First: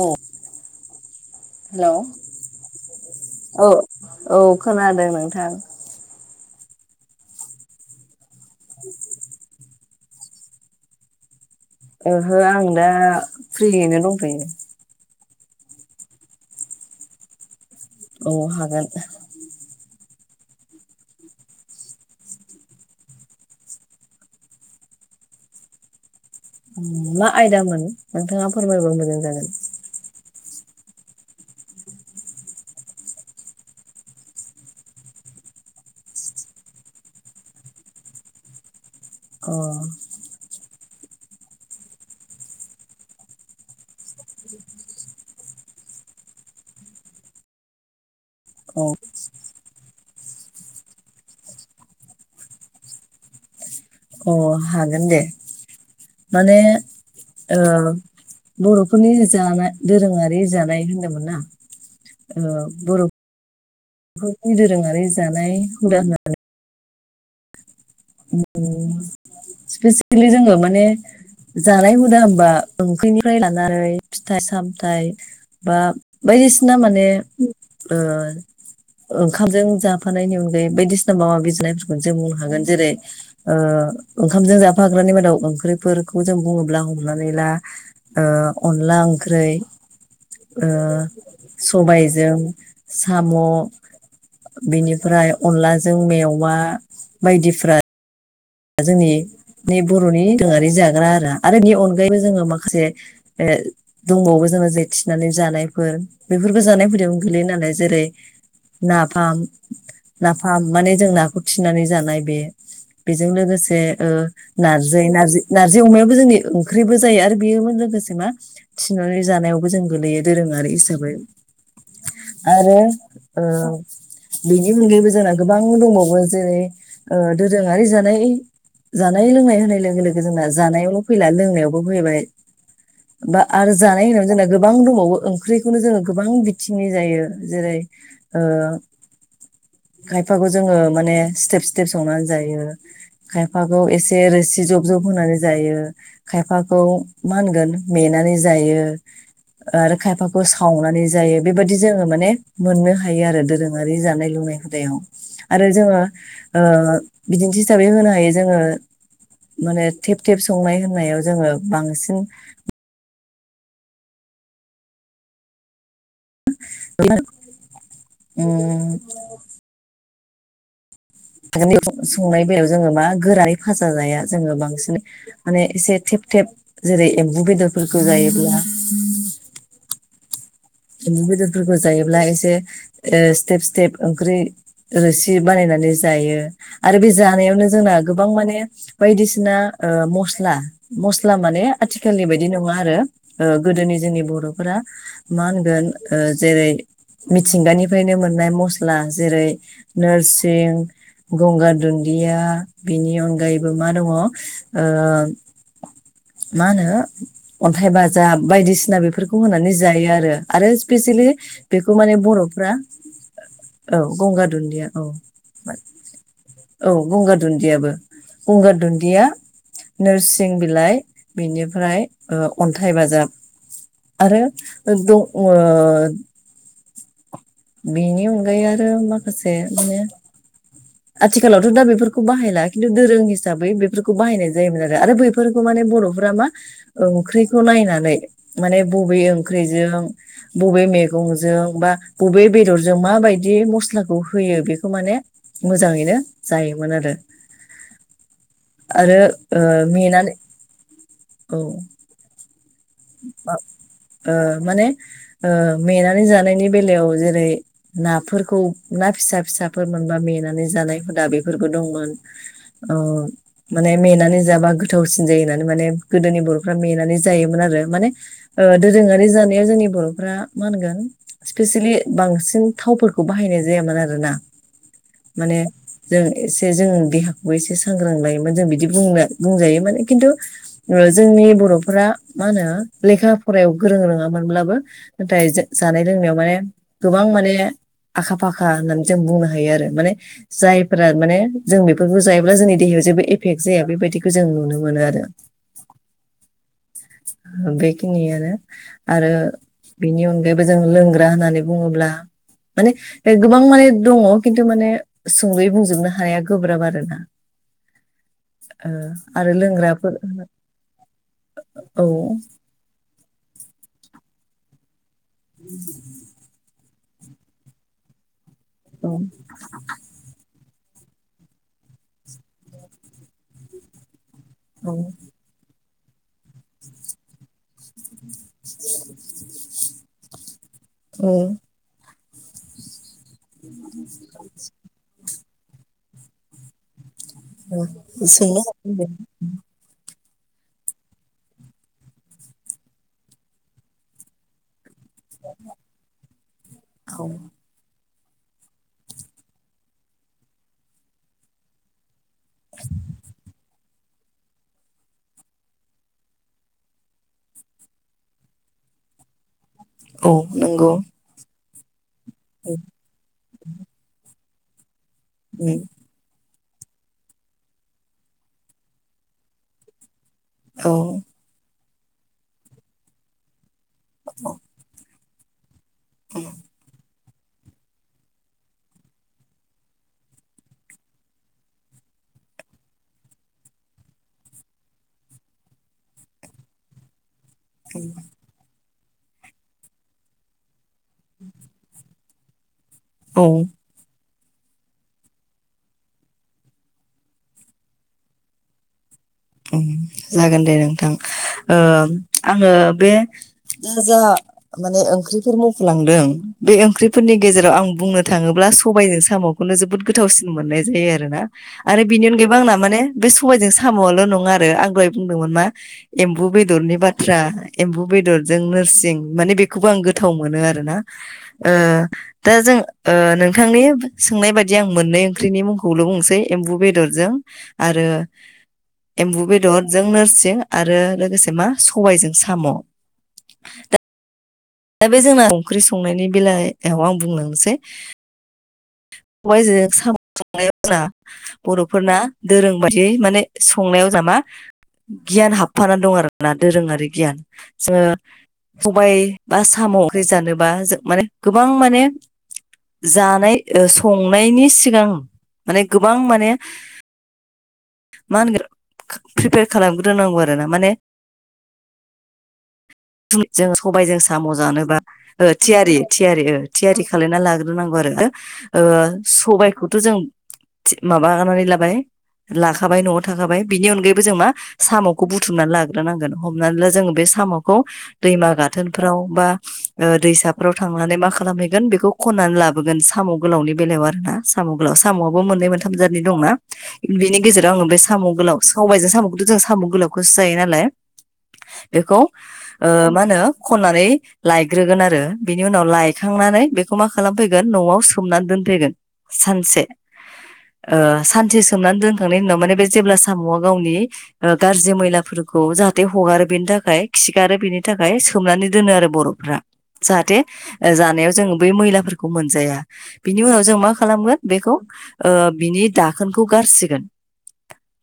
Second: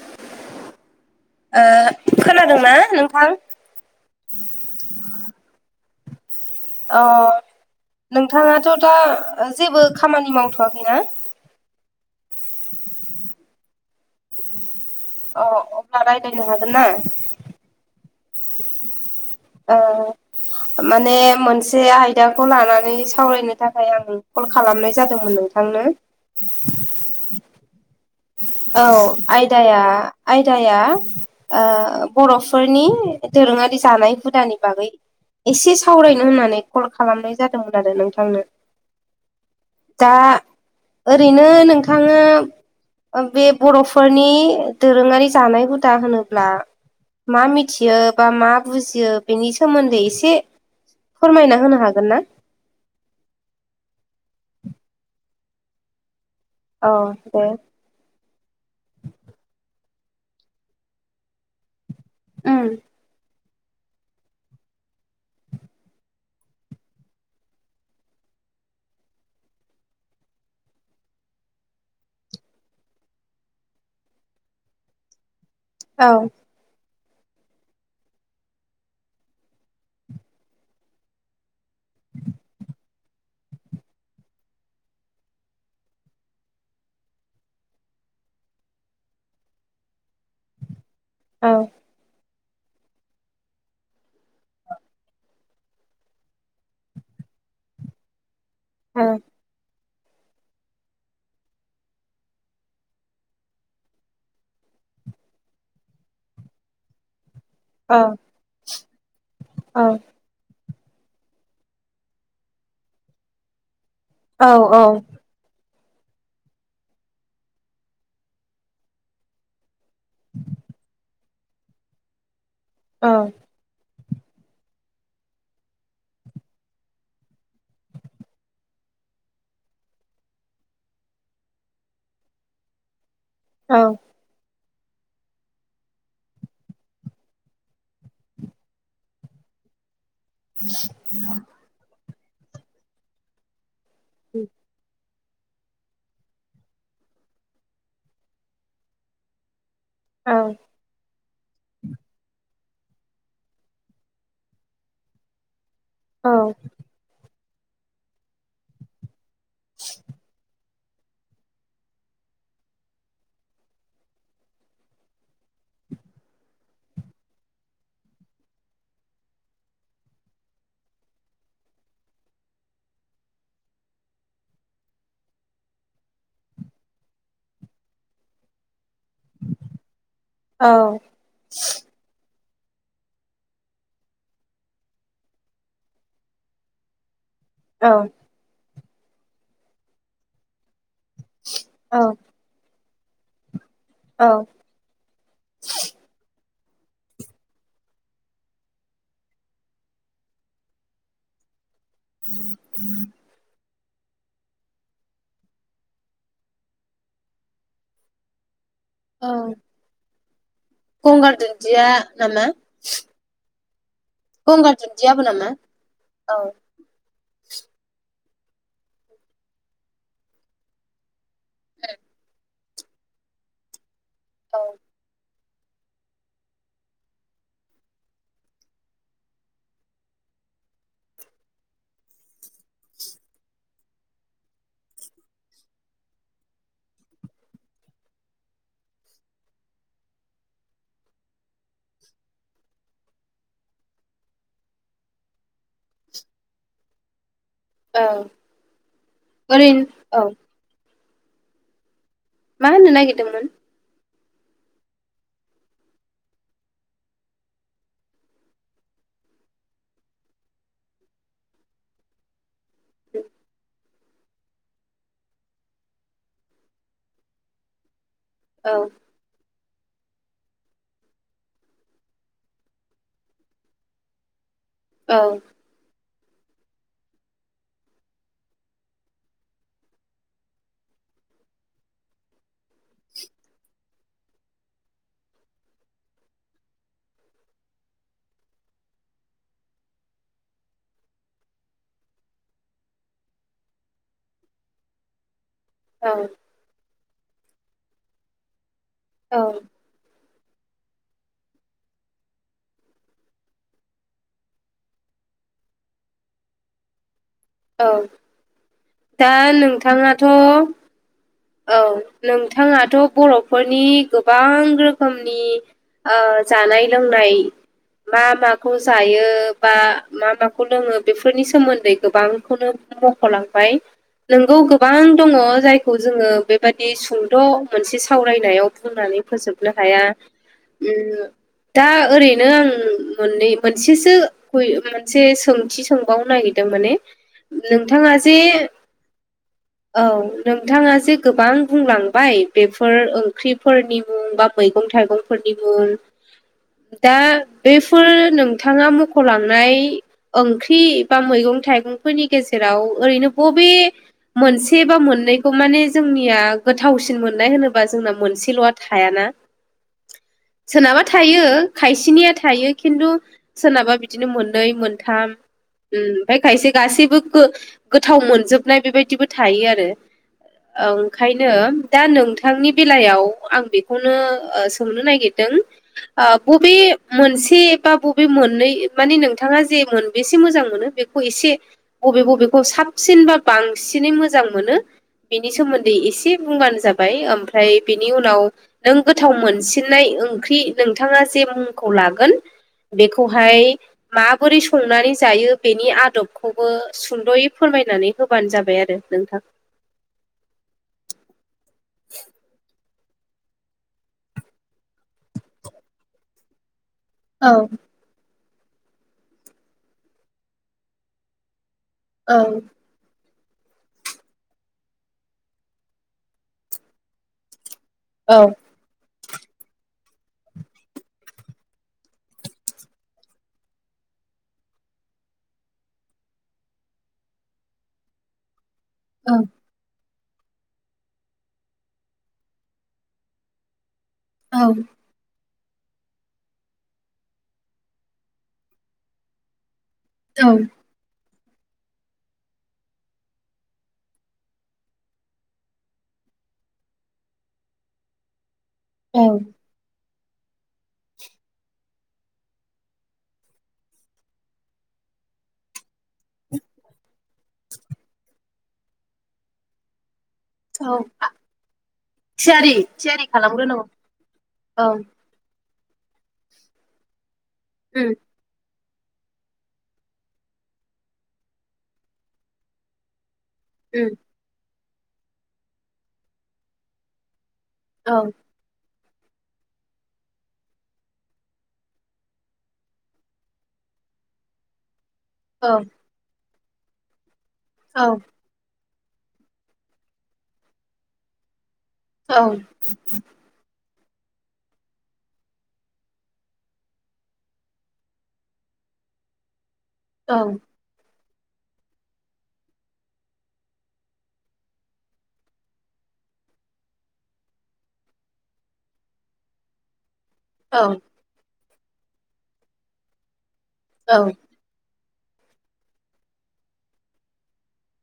औ ओ हेल' खोनादोंना नोंथां औ औ खोनादों नोंथां अ नोंथाङाथ' दा जेबो खामानि मावथ'वाखैना ओहो आं दा फ्रियैनो दंथयो अ अब्ला रायज्लायनो हागोन ना अ हागोन ओ माने मोनसे आयदाखौ लानानै सावरायनो थाखाय आं कल खालामनाय जादोंमोन नोंथां थांनो मा आयदा मोनो औ आयदाया आयदाया ओ बर'फोरनि दोरोङारि जानाय हुदानि बागै एसे सावरायनो होननानै कल खालामनाय जादोंमोन आरो नोंथांनो अ दा ओरैनो नोंथाङा बे बर'फोरनि दोरोङारि जानाय हुदा होनोब्ला मा मिथियो बा मा औ बुजियो बेनि सोमोन्दै एसे फोरमायना होनो हागोन ना अ हागोन दे माने औ दे बर'फोरनि जानाय दोरोङारि जानाय होनदोंमोन ना उम बर' बेफोरनि दोरोङारि जानाय हुदा होननानै सिपेसियेलि जोङो माने जानाय हुदा हबा ओंख्रिनिफ्राय लानानै फिथाइ सामथाय बा औ बायदिसिना माने ओंखामजों जाफानायनि अनगायै बायदिसिना माबा बिजिरनायफोरखौनो जों बुंनो हागोन जेरै ओंखामजों जाफाग्रानि मादाव ओंख्रिफोरखौ जों बुङोब्ला हमनानै ला अनला ओंख्रि औ सबायजों साम' बेनिफ्राय अनलाजों मेवा बायदिफ्रा औ जोंनि बर'नि दोरोङारि जाग्रा आरो आरो बेनि अनगायैबो जोङो माखासे दंबावो जोङो जेथिनानै जानायफोर बेफोरखौ जानायफोरदयावनो गोलैयो नालाय औ जेरै नाफाम औ नाफाम माने जों नाखौ खिनानै जानाय बे बेजों लोगोसे औ नारजि नारजि नारजि अमायाबो जोंनि ओंख्रिबो जायो आरो बेजों लोगोसे मा थिननानै जानायावबो जों गोलैयो दोरोङारि हिसाबै आरो औ बेनि अनगायैबो जोंना गोबां दंबावो जेरै दोरोङारि जानाय जानाय लोंनाय होनाय लोगो लोगो जोंना जानायावल' फैला लोंनायावबो फैबाय बा आरो औ जानाय होन जेन गोबां दंबावो ओंख्रिखौनो जोङो गोबां बिथिंनि जायो जेरै [inaudible] खायफाखौ जोङो माने स्टेप स्टेप संनानै जायो खायफाखौ एसे रोसि जब जब होनानै जायो खायफाखौ मा होनगोन मेनानै जायो आरो खायफाखौ सावनानै जायो बेबायदि जोङो माने मोननो हायो आरो दोरोङारि जानाय लोंनाय हुदायाव आरो जोङो बिदिन्थि हिसाबै होनो हायो जोङो माने थेब थेब संनाय होननायाव जोङो बांसिन म उ [inaudible] संनाय बेलायाव जोंङो मा गोरानै फाजा जाया जोंङो बांसिन [unintelligible] माने एसे थेब थेब जेरै एम्बु बेदरफोरखौ जायोब्ला [unintelligible] म बेदफोरखौ जायोब्ला एसे [unintelligible] स्टेप स्टेप ओंख्रि रोसि बानायनानै जायो आरो बे जानायावनो [unintelligible] जोंना औ गोबां माने बायदिसिना मस मस्ला माने औ आथिखालनि बाय [unintelligible] बिदि नंङा आरो गोदोनि जोंनि बर'फोरा मा होनोन जेरै [unintelligible] मिथिंगानिफ्रायनो मोननाय मस्ला जेरै नोरसिं गंगार [unintelligible] दुन्दिया बिनि अनगायैबो मा दंङ मा होनो अन्थाइ बाजाब बायदिसिना बिसिना औ बेफोरखौ होनानै जायो आरो आरो स्पेसेलि गंगारा बेखौ माने नामा बर'फ्रा [unintelligible] औ गंगार गंगामा दुन्दिया औाल औ [unintelligible] औ गंगार दुन्दियाबो गंगार दुन्दिया नोरसिं बिलाइ बेनिफ्राय अन्थाइ बाजाब आरो औ अ [inaudible] बेनि अनगायै आरो माखासे मे आथिखालावथ' दा बेफोरखौ बाहायला खिन्थु दोरों हिसाबै बेफोरखौ बाहायनाय जायोमोन आरो बे फोरफोरखौ माने बर'फोरा मा ओंख्रिखौ नायनानै माने बबे ओंख्रिजों बबे मैगंजों बा बबे बेदरजों माबायदि मस्लाखौ होयो बेखौ माने [unintelligible] मोजांङैनो जायोमोन आरो औ [unintelligible] आरो ओरैनो औ मेंनानै औ [unintelligible] मा न [inaudible] माने नेेनानै जानायनि बेलायाव जेरै [unintelligible] नाफोरखौ ना फिसा फिसाफोर मोनबा ननानै जानाय हुदा बेफोरखौ दंमोन। औ माने मेनानै जाबा गोथावसिन जायो होननानै माने गोदोनि बर'फ्रा मेनानै जायोमोन आरो माने औ [unintelligible] दोरोंङारि जानायाव जोंनि बर'फ्रा मा होनगोन [unintelligible] स्पेसेलि बांसिन थावफोरखौ बाहायनाय जायामोन आरो ना [unintelligible] औव माने जों एसे जों देहाखौबो एसे सांग्रां लायोमोन जों बिदि बुं बुंजायो माने खिन्थु [unintelligible] जोंनि बर'फोरा मा होनो लेखा फरायायाव गोरों रोंङामोनब्लाबो [unintelligible] नाथाय जानाय लोंनायाव माने गोबां माने [unintelligible] आखा फाखा होननानै जों बुंनो हायो आरो माने जायफ्रा माने जों बेफोरखौ जायोब्ला जोंनि देहायाव जेबो एफेक्ट जाया बेबायदिखौ जों नुनो मोनो आरो। औव बेखिनियानो आरो। औ बेनि अनगायैबो जों लोंग्रा होननानै बुंङोब्ला। माने गोबां माने दंङ खिन्थु माने सुंद बुंजोबनो हानाया गोब्राब आरो ना। औ दा आरो लोंग्राफोर नोंथाङाथ' औ नोंथांङाथ' बर'फोरनि गोबां रोखोमनि जानाय लोंनाय मा माखौ औ जायो बा मा माखौ लोंङो बेफोरनि सोमोन्दै गोबांखौनो मख'लांबाय? नंगौ औ गोबां दंङ जायखौ जोंङो बेबादि सुंद' मोनसे सावरायनायाव बुंनानै फोजोबनो हाया। औ दा ओरैनो आं मोननै मोनसेसो मोनसे सोंथि सोंबावनो नागिरदों माने? नोंथाङा जे ओ [unintelligible] औ नोंथांङा जे गोबां बुंलांबाय बेफोर ओंख्रिफोरनि मुं बा मैगं थाइगंफोरनि मुं दा औ बेफोर नोंथाङा मख'लांनाय ओंख्रि बा मैगं-थाइगं फोरनि गेजेराव ओरैनो बबे मोनसे बा मोननै खौ माने जोंनिया गोथावसिन मोननाय होनोबा जोंना मोनसेल'आ थायाना‌। औ नंगौ सोरनाबा थायो खायसेनिया थायो खिन्थु सोरनाबा बिदिनो मोननै मोनथाम उम उम ओमफ्राय खायसे गासैबो गो-गोथाव मोनजोबनाय बेबायदिबो थायो आरो औ ओंखायनो दा नोंथांनि बेलायाव आं बे खौनो सोंनो नागिरदों ओ बबे मोनसे बा बबे मोननै माने नोंथाङा जे मोनबेसे मोजां मोनो बेखौ एसे बबे बबेखौ साबसिनबा बांसिनै मोजां मोनो बेनि सोमोन्दै एसे बुंब्लानो जाबाय ओमफ्राय बेनि उनाव नों गोथाव मोनसिननाय ओंख्रि नोंथाङा जे मुंखौ लागोन औ बेखौहाय माबोरै संनानै जायो बेनि आदबखौबो सुंद'यै फोरमायनानै होबानो जाबाय आरो नोंथां। जागोन दे नोंथां ओ आङो बे नोंथाङा जा माने ओंख्रिफोर मख'लांदों बे ओंख्रिफोरनि औ गेजेराव आं बुंनो थाङोब्ला सबायजों साम'खौनो जोबोद गोथावसिन मोननाय जायो आरो ना आरो बेनि औ अनगायैबो आंना माने बे सबायजों साम'आल' नङा आरो आं दहाय बुंदोंमोन मा एम्बु बेदरनि बाथ्रा एम्बु औ बेदरजों नोरसिं माने बेखौबो आं गोथाव मोनो आरो ना ओ दा जों ओ नोंथांनि सोंनाय बायदि आं मोननै ओंख्रिनि मुंखौल' बुंनोसै एम्बु बेदरजों आरो एम्बु बेदरजों नोरसिं आरो लोगोसे मा सबायजों साम' दा औ दा बे जोंना ओंख्रि संनायनि बेलायाव आं बुंलांसै सबायजों साम' औ संनायाव जोंना बर'फोरना दोरों बायदियै माने संनायाव जाहा मा गियान हाबफानानै दं आरोना दोरोङारि गियान जोङो सबाय औ बा साम' ओंख्रि जानोबा जों माने गोबां माने जानाय संनायनि सिगां माने गोबां माने मा होनगोन प्रिपेयार खालामग्रोनांगौ आरो ना औ माने आ- थियारि थियारि जों खालामग्रोनांगौ सबायजों साम' औ जानोबा ओ थियारि थियारि थियारि खालामना लाग्रोनांगौ उम आरो सबायखौथ' जों माबानानै लाबाय लाखाबाय न'आव थाखाबाय बेनि उम अनगायैबो जों मा साम'खौ बुथुमनानै लाग्रोनांगोन हमनानै ला जोङो बे साम' खौ औ दैमा गा थोनफ्राव बा दैसाफ्राव थांनानै मा खालामहैगोन बेखौ खननानै लाबोगोन जों। साम' गोलावनि बेलायाव आर ना साम' गोलाव साम'आबो मोननै औ मोनथाम जारनि दंना। बिनि गेजेराव आङो बे औ साम' गोलाव साबायजों साम'खौथ' जों साम' गोलावखौसो जायो नालाय। बेखौ औ ओ मा होनो खननानै लायग्रोगोन आरो बिनि उनाव लायखांनानै बेखौ मा खालामफैगोन न'आव सोमनानै दोनफैगोन सानसे। औ ओ सान्थि सोमनानै दोनखांनायनि उनाव माने बे जेब्ला साम'आ गावनि ओ गाज्रि मैलाफोरखौ जाहाथे हगारो बेनि थाखाय खिगारो बेनि थाखाय सो सोमनानै दोनो आरो बर'फ्रा जाहाथे औ ओ जानायाव जोङो बे मैलाफोरखौ मोनजाया बिनि उनाव जों मा औ खालामगोन बेखौ ओ बिनि दाखोनखौ गारसिगोन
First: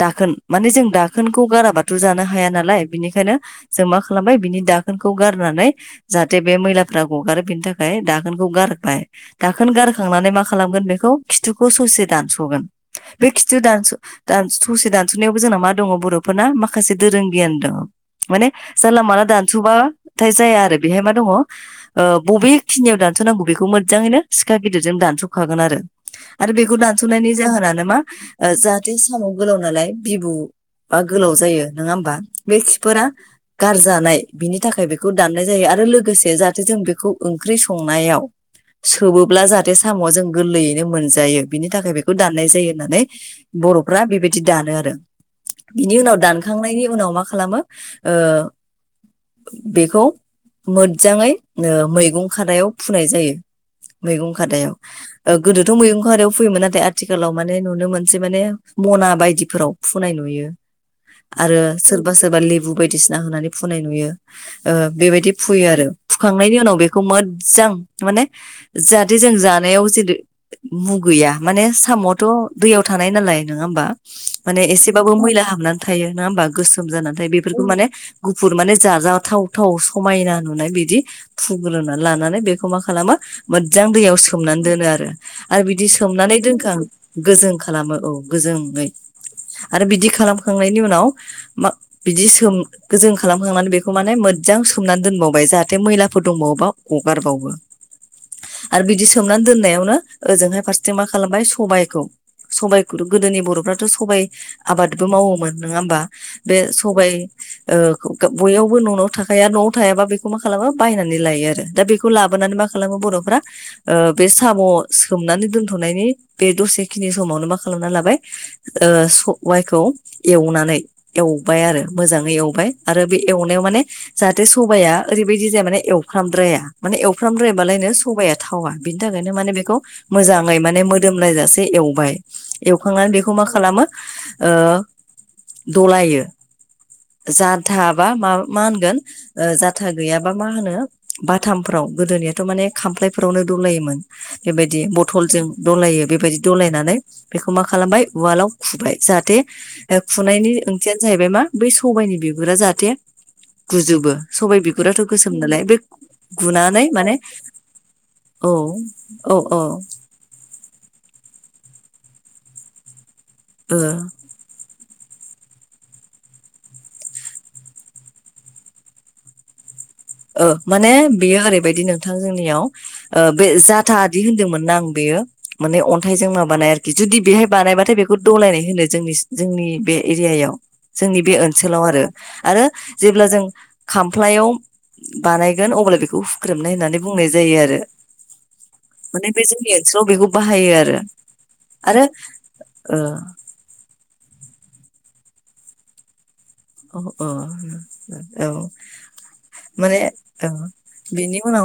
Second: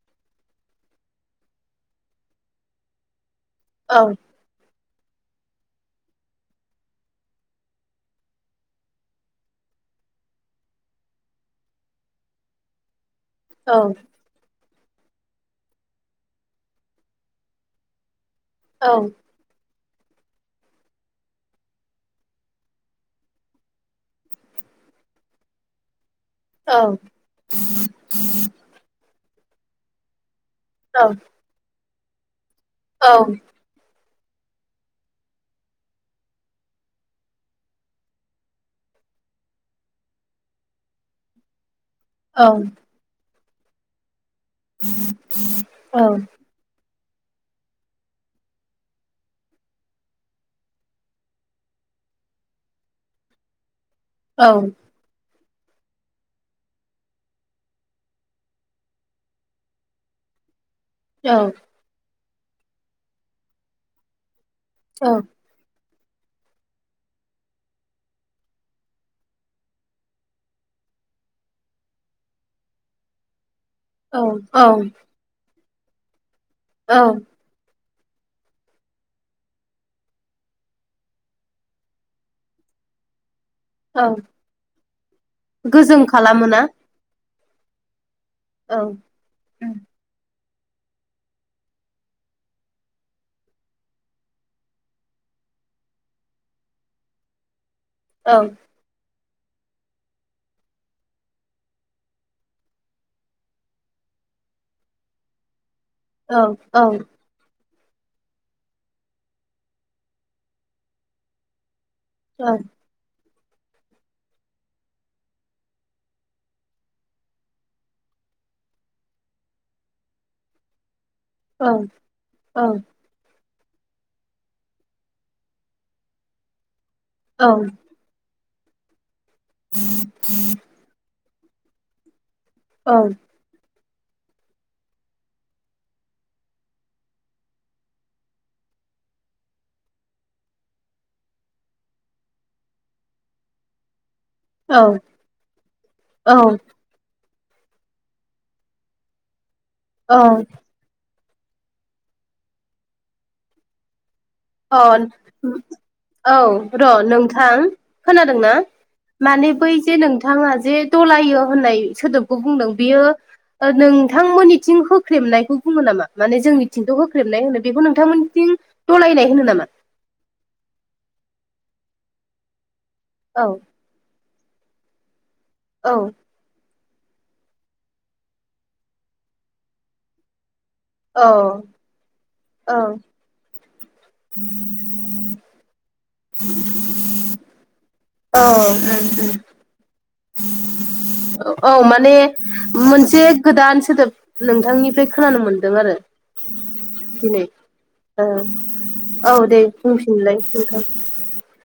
दाखोन माने जों दाखोनखौ गाराबाथ' जानो हाया नालाय बिनिखायनो जों मा औ खालामबाय बिनि दाखोन दाखोनखौ गारनानै जाहाथे बे मैलाफ्रा गगारो बेनि थाखाय दाखोनखौ गारबाय दाखोन गारखांनानै मा खालामगोन बेखौ खिथुखौ ससे दानस'गोन बे खिथु दानस' दानस ससेदानस'नायावबो जोंना मा दङ बर'फोरना माखासे दोरों गियान दङ। माने औ जानला मानला दानसबा थाय जाया आरो बेहाय मा दङ ओ बबेखिनियाव दानस'नांगौ बेखौ मोजाङै सिखा गिदिरजों दानस'खागोन आरो आरो औ औ बेखौ दानस'नायनि जाहोनानो मा ओ जाहाथे साम' गोलाव नालाय बिबु बा गोलाव जायो नङा होमबा बे फोरा गारजानाय बिनि थाखाय बेखौ दाननाय जायो आरो लोगोसे जाहाथे जों बेखौ ओंख्रि संनायाव सोबोब्ला जाहाथे साम'आ जों गोरलैयैनो मोनजायो बिनि थाखाय बेखौ दाननाय जायो होननानै बर'फ्रा बेबायदि दानो आरो बिनि उनाव दान खांनायनि उनाव मा खालामो ओ बेखौ मोजाङैनो मैगं खानायाव फुनाय जायो। मैगं खादायाव। ओ गोदोथ' मैगं खदायाव फैयोमोन नाथाय आथिखालाव माने नुनो मोनसे माने मना बायदिफोराव फुनाय नुयो। आरो सोरबा सोरबा लेबु बायदिसिना होनानै फुनाय नुयो ओ बेबायदि फुयो आरो फुखांनायनि उनाव बेखौ मोजां माने जाहाथे जों जानायाव जेदो मुगैया माने सामावथ' दैयाव थानाय नालाय नङा होमबा। माने एसेबाबो मैला हाबनानै थायो नाङा होमबा गोसोम औ जानानै थायो बे फोरखौ माने गुफुर माने जाजाथाव थाव समायना नुनाय बिदि फुग्रोना लानानै बेखौ मा खालामो मोजां औ दैयाव सोमनानै दोनो आरो आरो बिदि गोजों सोमनानै खालामोना दोनखां गोजों खालामो औ औ गोजोंयै उम, आरो बिदि खालामखांनायनि उनाव मा बिदि सोम गोजों खालामखांनानै बेखौ माने मोजां सोमनानै दोनबावबाय जाहाथे मैलाफोर दंबावोबा हगारबावो औ आरो बिदि सोमनानै दोननायावनो ओजोंहाय फारसेथिं मा खालामबाय सबायखौ सबाइखौ' गोदोनि बर'फ्राथ' सबाइ आबादबो मावोमोन नङा होमबा औ बे औ सबाया ओ बययावबो न'आव थाखाया न'आव थायाबा बेखौ मा खालामा बायनानै लायो आरो दा बेखौ खौ औ लाबोनानै मा खालामो बर'फ्रा ओ बे साम' सोमनानै दोनथ'नायनि बे दसे खिनि समावनो मा खालामना लाबाय ओ सबाइखौ एवनानै एवबाय औ आरो मोजाङै औ एवबाय आरो बे एवनायाव माने जाहाथे सबाया ओरैबायदि जाया माने एवफ्रामद्राया माने औ बालायनो सबाया थावा बिनि थाखायनो मोजाङै माने नायजासे एवबाय एवखांनानै खौ मा खालामो ओ दलायो जानो थाबा मा मा होनगोन ओ जाथा गैयाबा मा होनो बाथामफ्राव गोदोनि थ' माने खामफ्लायफोरावनो दलायोमोन बेबायदि बथलजों दलायो औ बेबायदि दलायनानै बेखौ मा खालामबाय उवालाव खुबाय जाहाथे ओ अ खुनायनि ओंथियानो जाहैबाय मा बै सबायाइनि बिगुरा जाहाथे गुजुबो सबायाइ बिगुराथ' गोसोम नालाय बे औ र' गुनानै माने नोंथां औ खोनादोंना औ माने औ बै जे नों नोंथाङा जे दलायो होननाय सोदोबखौ बुंदों बियो ओ नोंथांमोननिथिं होख्रेबनायखौ बुङो नामा माने जोंनिथिंथ' होख्रेबनाय होनो बेखौ नोंथांमोननिथिं दलायनाय होनो नामा। ओ माने बेयो ओरैबायदि नोंथां जोंनियाव ओ औ बे जा थादि होनदोंमोन ना आं बेयो माने औ अन्थाइजों माबानाय जुदि बेहाय बानायबाथाय बेखौ दलायनाय होनो जोंनि जोंनि बे एरियायाव। जोंनि औ बे ओनसोलाव आरो आरो जेब्ला जों खामफ्लायाव। बानायगोन अब्ला बेखौ। बेखौ हुख्रेमनाय होननानै बुंनाय जायो आरो औ उम माने बे जोंनि ओनसोलाव बेखौ। बाहायो आरो औ आरो माने मोनसे। गोदान सोदोब नोंथांनिफ्राय खोनानो मोनदों आरो। औ दिनै ओ औ दे माने बुंफिनलाय औ नोंथां बेनि उनाव।